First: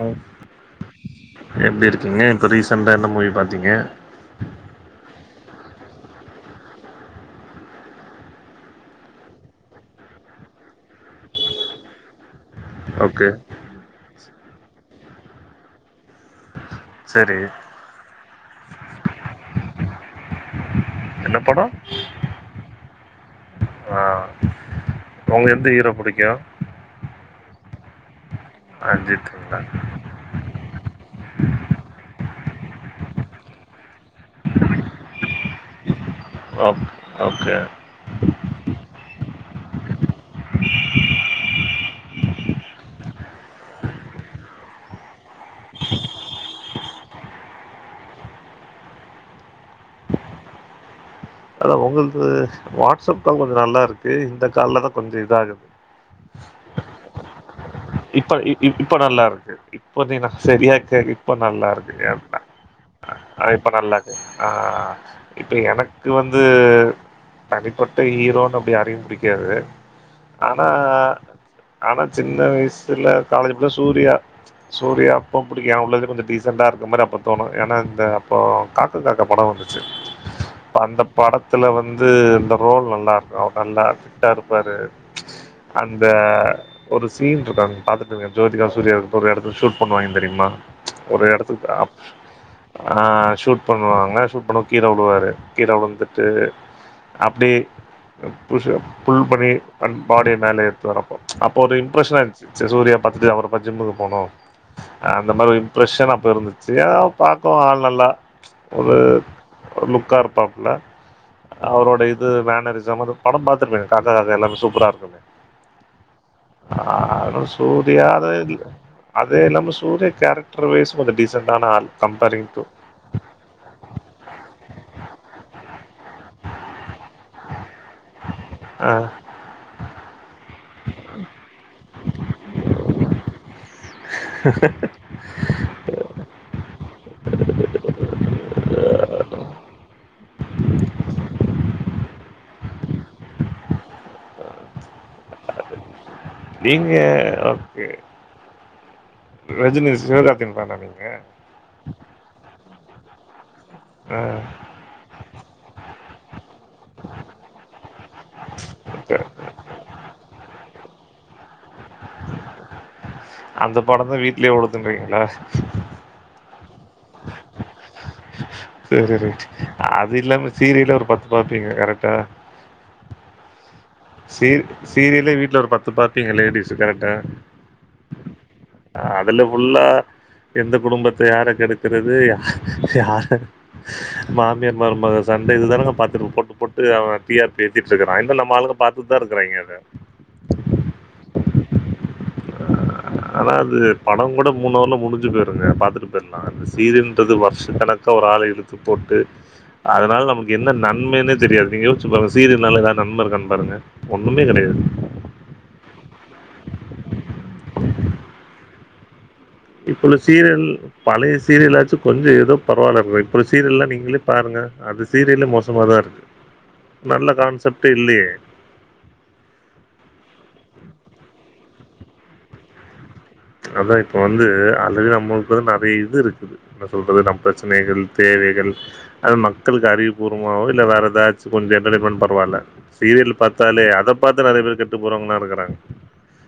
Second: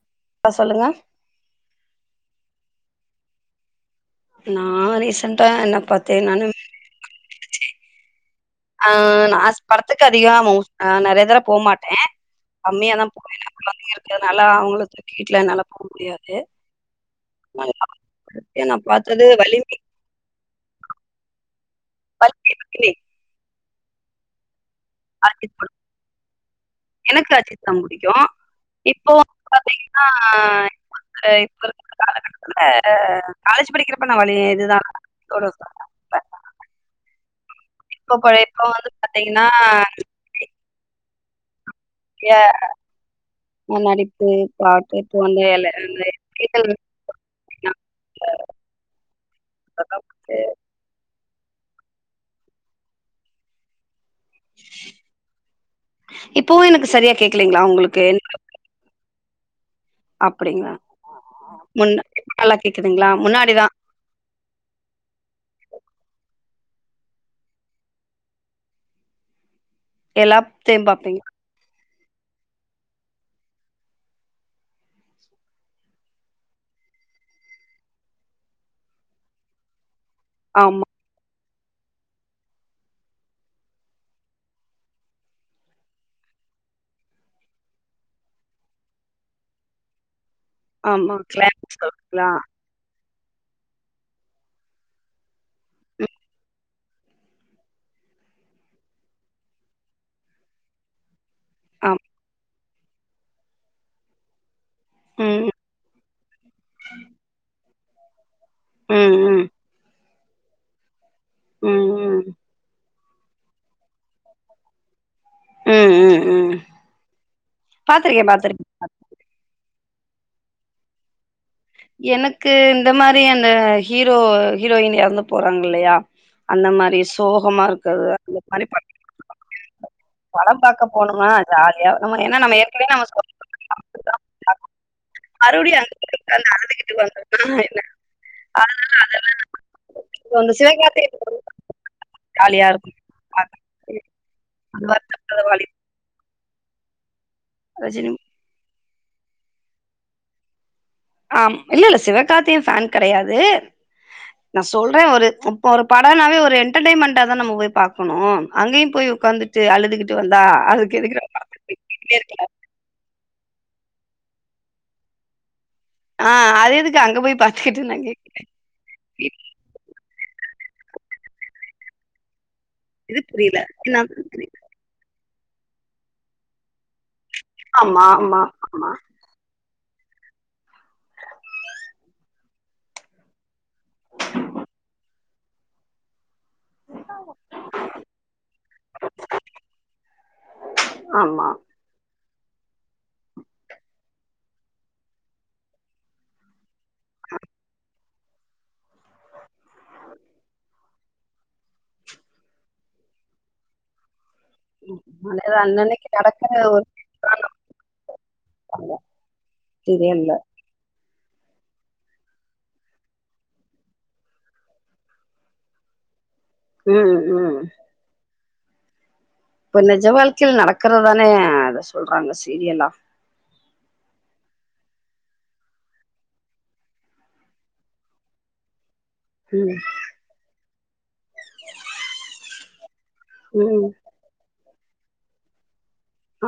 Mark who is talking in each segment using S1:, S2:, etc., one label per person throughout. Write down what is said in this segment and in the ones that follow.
S1: Hello
S2: ஆ சொல்லுங்க
S1: எப்டி இருக்கீங்க இப்ப ரீசண்டா என்ன மூவி பாத்தீங்க.
S2: நா ரீசன்ண்டா என்ன பாத்தே நானு ஆ நா படத்துக்கு அதிகமா ஆ நெறைய தர போ மாட்டே கம்மியாதா
S1: ஓகே
S2: போவே [inaudible] இருக்கதுனாலா அவங்களு வீட்ல என்னால போக முடியாது.
S1: செரி
S2: இப்ப நா பாத்தது வலிமை
S1: என்ன படோ
S2: [unintelligible]
S1: ஆ
S2: அஜித்
S1: உங்களுக்கு எந்த
S2: படோ
S1: ஹீரோ பிடிக்கும்
S2: எனக்கு அஜ்த்தா பிடிக்கு இப்போ
S1: அஜித்துங்களா
S2: பாத்தீங்க னா ஆ இப்ப இப்ப த்துல காலேஜ் படிக்கிறப்ப நா அவருடைய இது தா
S1: ஓ ஓகே
S2: இப்ப போய் இப்ப வந்து பாத்தீங்கன்னா
S1: [inaudible]
S2: ஏ நடிப்பு பாட்டு இப்போ அந்தல அந்த [unintelligible] [inaudible]
S1: அதா உங்கள்து வாட்ஸ்அப் கால் கொஞ்சோ நல்லா இருக்கு இந்த கால்ல தான் கொஞ்சோ இதாகுது
S2: இப்பவு எனக்கு சரியா கேக்கலைங்களா உங்களுக்கு
S1: இப்ப இப் இப்ப நல்லா இருக்கு இப்ப நீீங்கன்னா
S2: அப்டிங்களா
S1: சரியா இருக்க இப்ப நல்லா இருக்கு
S2: முன்ன இப்ப
S1: ஏப்ப
S2: நல்லா கேக்குதுங்களா?
S1: அ
S2: முன்னாடிதா
S1: இப்ப நல்லா இருக்கு ஆ இப்ப எனக் க்கு வந்து தனிப்பட்ட ஹீரோன்னு அப்டி யாரையு பிடிக்காது ஆனா
S2: எல்லாத்தையு பாப்பீங்க.
S1: ஆனா சின்ன வயசுல காலேஜ்ப்பா சூர்யா சூர்யா அப்போ பிடிக்கு அவுங்களா கொஞ்சம் டீசெண்டா இருக்க மாதிரி அப்ப தோணும் ஏன்னா இந்த அப்போ அதுக்கக்க படம் வந்துச்சு
S2: ஆமா,
S1: அந்த படத்துல வந்து இந்த ரோல் நல்லா இருக்கு அவர் நல்லா பிட்டா இருப்பாரு அந்த ஒரு சீன் இருக்காங்க பாத்துட்டு இருக்கன் ஜோதிகா சூர்யா ஒரு இடத்துல ஷூட் பண்ணுவாங்க தெரியுமா
S2: ஆமா.
S1: ஒரு
S2: கிளாரிட்டி
S1: இடத்துக்கு
S2: சொல்றீங்களா?
S1: ஆ ஷூட் பண்ணுவாங்களன் ஷூட் பண்ணுவா கீல விழுவாரு கீழே
S2: ம்,
S1: விழுந்துட்டு அப்டே புசு புல் பண்ணி அ பாடிய மேலே எடுத்து வரப்போ அப்போ ஒரு
S2: ஆமா.
S1: இம்ப்ரெஷன் ஆ இருந்துச்சு சூர்யா பாத்தது அவரப் பாத்து ஜிம்முக்கு போனும் அந்த
S2: ம்,
S1: மாதிரி ரெஷனா போயிருந்துச்சு ஏா பாக்கோ ஆள் நல்லா
S2: ம்,
S1: ஒரு
S2: ம், ம்,
S1: லுக்கா இரு க்காப்ல அவரோட
S2: ம்,
S1: இது மேனரிசம் படம் பாத்திருப்பேங்க காக்கா காக்கா எல்லாமே சூப்பரா இருக்குமே
S2: ம், ம், ம்.
S1: ஆ
S2: பாத்துருக்கே,
S1: சூரியரியாத
S2: பாத்துருக்கே.
S1: இல்ல அதே இல்லாம சூரியா கேரக்டர் வைஸ் கொஞ்சம் டிசென்ட் ஆன ஆள் கம்பேரிங்
S2: எனக்கு
S1: டு
S2: இந்த மாரி அந்த ஹீரோ ஹீரோயின் எறந்து போறாங்க இல்லையா அந்த மாரி சோகமா இருக்குது அந்த மாரி
S1: ஆ
S2: வானம் பாக்க போணுமா ஜாலியா நம்ம என்ன நம்ம ஏற்கனையே நம்ம சொன்ன மாதிரி தான் மறுபடியு அந்த அந்த அலுதுகிட்டு வந்த என்ன அதனால அதெல்லா [inaudible] காலியா இருக்கும் அ [unintelligible]
S1: நீங்க ஓகே
S2: ரஜினி
S1: ரஜினி சிவகார்த்திகேயன் ஃபேன்ஆ நீங்க
S2: ஆம் இல்ல இல்ல சிவகார்த்திகேயன் ஃபேன் கிடையாது
S1: ஆ
S2: நான் சொல்றேன் ஒரு இப்ப படனாவே ஒரு என்டர்டென்மெண்டா தான் நம்ம போய் பாக் கணும் அங்கேயும் போய்
S1: ஓகே
S2: உட்காந்துட்டு அழுதுகிட்டு வந்தா அதுக்கு எதுக்கு நா பாக்கணும் வீட்டிலேயே இருக்கலா
S1: அந்த படம் தான் வீட்லயே ஓடுத்துன்றீங்களா
S2: ஆ அத எதுக்கு அங்க போய் பாத்துக்கிட்டு நான் கேட்கிறேன்
S1: சரி ரைட் அது இல்லாம சீரியலே ஒரு பத்து பார்ப்பீங்க கரெக்டா
S2: இது புரில என்னாது
S1: சீர் சீரியலே வீட்ல ஒரு பத்து பாப்பீங்க லேடிஸ் கரெக்டா
S2: ஆமா ஆமா ஆமா
S1: அதுல புல்லா எந்த குடும்பத்த யார கெடுக்கிறது ய யார மாமியார் மருமக சண்டை இதுதானங்க பாத்துட்டு போட்டு போட்டு அவன் டி ஆர் பி ஏத்திகிட்டு இருக்கான் இத நம்மாளுங்க பாத் குதா இருக்கிறாங்க அத
S2: ஆமா
S1: ஆனா அது படம் கூட மூனவர்ல முடிஞ்சு போயிருங்க பாத்துட்டு ஆனா சீரியல் ன்றது வருஷ கணக்க ஒரு ஆள இழுத்து போட்டு அதனால நமக்கு என்ன நன்மைன்னே தெரியாது நீங்கயோச்சு பாருங்க சீரியல்னால ஏதாவது நன்ம இருக்கானு பாருங்க ஒண்ணுமே கெடயாது
S2: அது அன்னன்னைக்கு நடக்கிற ஒரு [inaudible] [inaudible]
S1: இப்புள்ள
S2: சீரியல்ல
S1: சீரியல் பழைய சீரியலாச்சும் கொஞ்சம் ஏதோ பரவாயில்ல இருக்கு இப்ப இருக்குற சீரியல்லாம் நீங்களே பாருங்க அது சீரியலே மோசமா தா இருக்கு
S2: ம்
S1: நல்ல
S2: ம்
S1: கான்செப்ட்டே இல்லையே
S2: இப்ப நிஜ வாழ்க்கையில் நடக்கறதானே அத சொல்றாங்க சீரியலா
S1: அதா இப்ப வந்து ஆல்ரெடி நம்மளுக்கு நெறைய இது இருக்குது என்ன சொல்றது நம் பிரச்சனைகள் தேவைகள் அது
S2: ம்
S1: மக்களுக்கு அறிவு பூர்வமாவோ இல்ல வேற ஏதாச்சும் கொஞ்சம் என்டர்டைமென் பரவாயில்ல சீரியல் பாத்தாலே
S2: ம்
S1: அத பாத்து நெறய பேர் கெட்டு போறவங்கல்லா இருக்கறாங்க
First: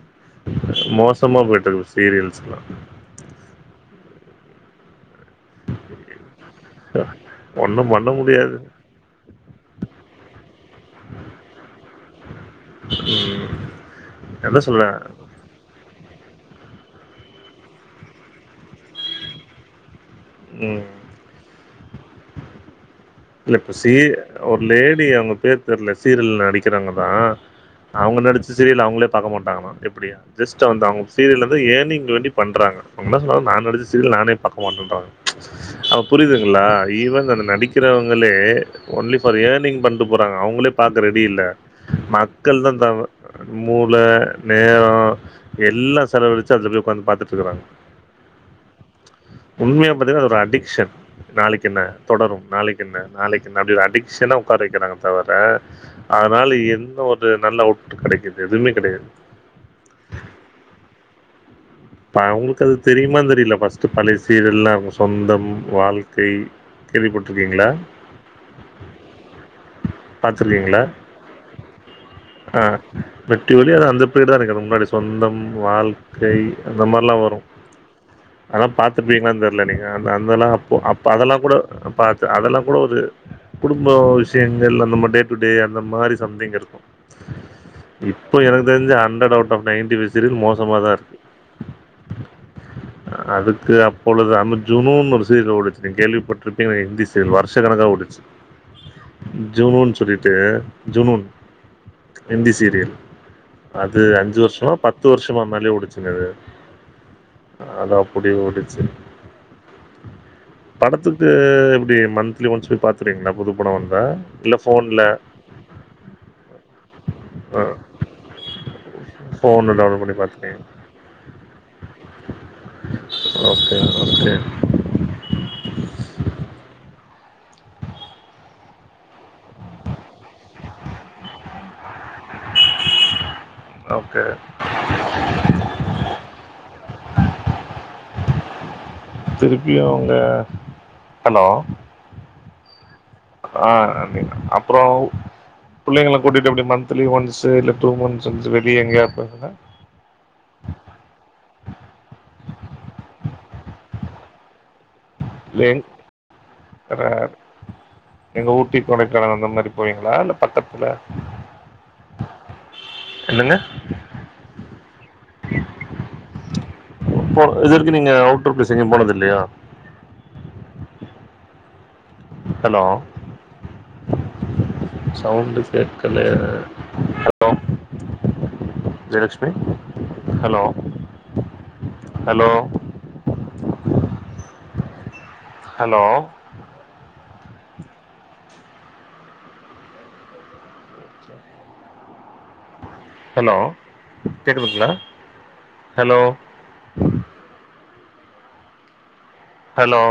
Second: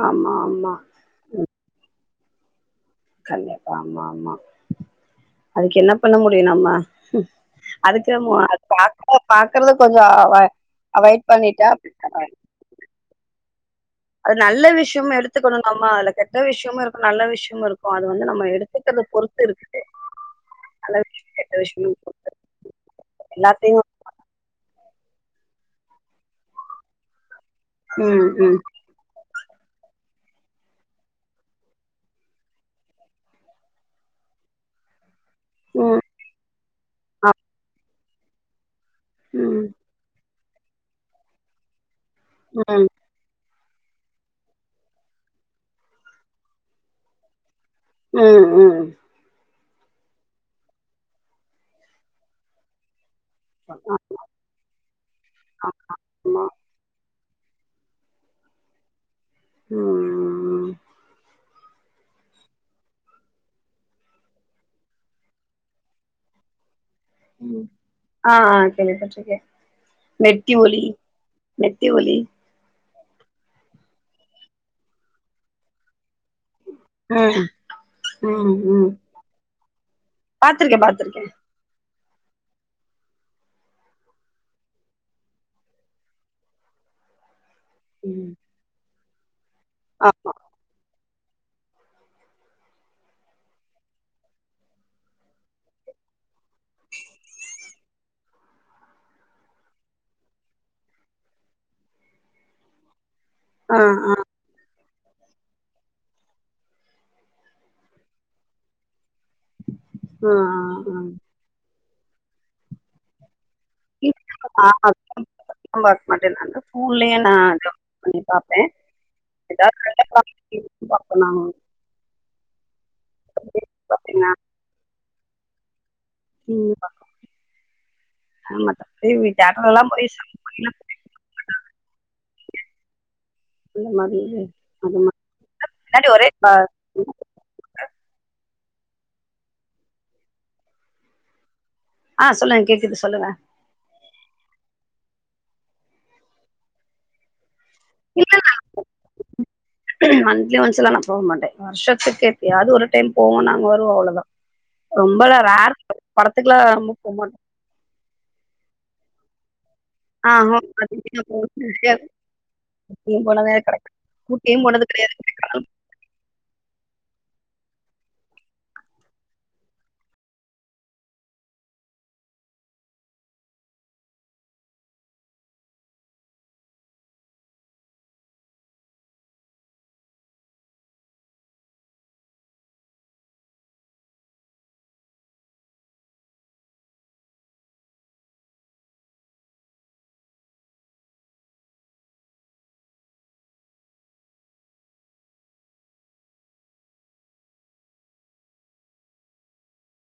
S2: ஆமா ஆமா
S1: த்தமா போயிட்டு இருக்கும் சீரியல்ஸ்க்ல்லா
S2: கண்டிப்பா ஆமா ஆமா அதுக்கு என்ன பண்ண முடியும் நம்ம
S1: ஒண்ணும்
S2: அதுக்கு
S1: பண்ண
S2: நம்ம
S1: முடியாது.
S2: அத பாக் பாக்குறத கொஞ்சம் அவ அவாய்ட் பண்ணிட்டா [unintelligible]
S1: ம்
S2: அது
S1: என்ன
S2: நல்ல
S1: சொல்ல?
S2: விஷயம் எடுத் எடுத்துக்குணும் நம்ம அதுல கெட்ட விஷ்யமும் இருக்கும் நல்ல விஷ்யமும் இருக்கும் அது வந்து நம்ம எடுத்துக்கறத பொறுத்து இருக்குது
S1: ம்
S2: [inaudible]
S1: இல்ல இப்ப
S2: எல்லாத்தையு
S1: சீ ஒரு லேடி அவங்க பேர் தெர்ல சீரியல் நடிக்கிறவங்கதா அவ்ங்க
S2: ம்
S1: நடிச்ச
S2: ம்
S1: சீரியல அவங்களே பாக்க மாட்டாங்களா எப்டியா ஜஸ்ட் வந்து அவங்க சீரியல்ல வந்து ஏர்னிங்கு வேண்டி பண்றாங்க அவங்க என்ன சொன்னாங்க நா நடிச்ச சீரியல் நானே பாக்க மாட்டேன்றாங்க
S2: ம்
S1: அப்ப புரியுதுங்களா ஈவன் அந்த நடிக்கிறவங்களே ஒன்லி ஃபார் ஏர்னிங் பண்டு போறாங்க அவங்களே பாக்க ரெடி இல்ல மக்கள் தான்
S2: ம்
S1: தவ மூள நேரம் எல்லா செலவழிச்சு அதுல போய் உக்காந்து பாத்துட்டு இருக்கறாங்க
S2: ம் ம்
S1: உண்மையா பாத்தீங்கனா அது ஒரு அடிக்ஷன் நாளைக்கு என்ன தொடரும் நாளைக்கு என்ன நாளைக் க்கென்ன அப்டி
S2: ஆ-
S1: அடிக்ஷனா உட்காற வெக்கிறாங்க தவர
S2: ஆமா
S1: அதனால என்ன ஒரு நல்ல அவுட் புட் கெடைக்குது எதுவுமே கெடயா
S2: ம் ம் ம்
S1: டா உங்ளுக்கு அது தெரியுமானு தெரியல பர்ஸ்ட் பழைய சீரியல்லா சொந்தம் வாழ்க்கை கேள்விப்பட்டுருக்கீங்களா?
S2: ம் ஆ ஆ கேள்விப்பட்டுருகே மெட்டி
S1: பாத்துருக்கீங்களா?
S2: ஒலி மெட்டி ஒலி
S1: ஆ மெட்டி ஒலி அதா அந்த பிரியடு தா அதுக்கு முன்னாடிதா சொந்தம் வாழ்க்கை அந்த மாரிலா
S2: ம்
S1: வரும்
S2: ம்
S1: ஆனா
S2: ம்
S1: பாத்து பீங்களா தெரியல நீங்க அந்த அந் அந்த அப்போ
S2: பாத்திருக்கே
S1: அப்ப
S2: பாத்திருக்கே
S1: அதெல்லாம் கூட பத் து அதெல்லா கூட ஒரு குடும்ப விஷயங்கள் அந்த மா டே டூ டே அந்த மாரி சம்திங் இருக்கும்
S2: ம்
S1: இப்ப எனக்கு தெரிஞ்சு ஹண்ட்ரட் அவுட் ஆஃப் நைன்டி
S2: ஆமா
S1: சீரியல்ஸ் மோசமாதா இருக்கு அதுக்கு அப்பொழுது அமர்ஜுனுன்னு ஒரு சீரியல் ஓடுச்சு கேள்விப்பட்ருப்பீங்க ஹிந்தி சீரியல் வருஷ கணக்கா ஓடுச் ஜுனுன்னு சொல்லிட்டு ஜுனுன் இந்தி சீரியல்
S2: ஆ
S1: அது
S2: ஆ
S1: அஞ்சு வருஷமா பத்து வருஷமா மேலே ஓடுச்சு ங்கது அது அப்படி ஓடுச்சு
S2: ஆ, ஆ,
S1: படத்துக்கு எப்டி மந்த்லி ஒன்ஸ் போய் பாத்துருவிங்களா புது படோ வந்தா இல்ல
S2: ஆ. ஆ
S1: ஃபோன்ல
S2: படம் பாக்க மாட்டே நானு ஃபோன்லயே நானு டவுன்லோட் பண்ணி பாப்பே
S1: ஃபோன்ல டவுன்லோட் பண்ணி பார்த்துருவீங்க
S2: [unintelligible] பாக்கணு
S1: ஓகே
S2: பார்த்தீங்கன்னா,
S1: ஓகே
S2: டிவி பாக்க மாட்டே ஆமாதா வீட்டு [unintelligible] எல்லா போய் [unintelligible] அந்த மாதிரி
S1: ஓகே
S2: அது மாதிரி முன்னாடி ஒரே ப
S1: திருப்பியு அவுங்க ஹலோ
S2: ஆ சொல்லுங்க கேக்குது சொல்லுங்க
S1: ஆ அப்டின்டு அப்புற புள்ளைங்கள கூட்டிட்டு அப்டி மந்த்லி ஒன்ஸ் இல்ல டூ மந்த்ஸ்
S2: இல்ல
S1: ஒன்ஸ் வெளிய எங்கயா போவீங்களா
S2: மந்த்லி ஒன்ஸ்லா நா போக மாட்டே வருஷத்துக்கு எப்பயாவது ஒரு டைம் போவோ நாங்க வருவோ அவ்வளதா ரொம்பளா
S1: எங் கட எங்க ஊட்டி கொடைக்கானல் அந்த மாதிரி போவீங்களா
S2: அ
S1: இல்ல பக்கத்துல
S2: [unintelligible] எப்பயு போலதா
S1: என்னங்க
S2: அது கெடைக்கு ஊட்டியு போனது கெடையாது
S1: போ இது வரைக்கு நீங்க அவுட் டூர் பிளேஸ் எங்கயு போனது இல்லையா ஹலோ சவுண்டு கேக்கல hello Jayalakshmi hello hello hello hello கேக்குதுங்களா ஹலோ ஹலோ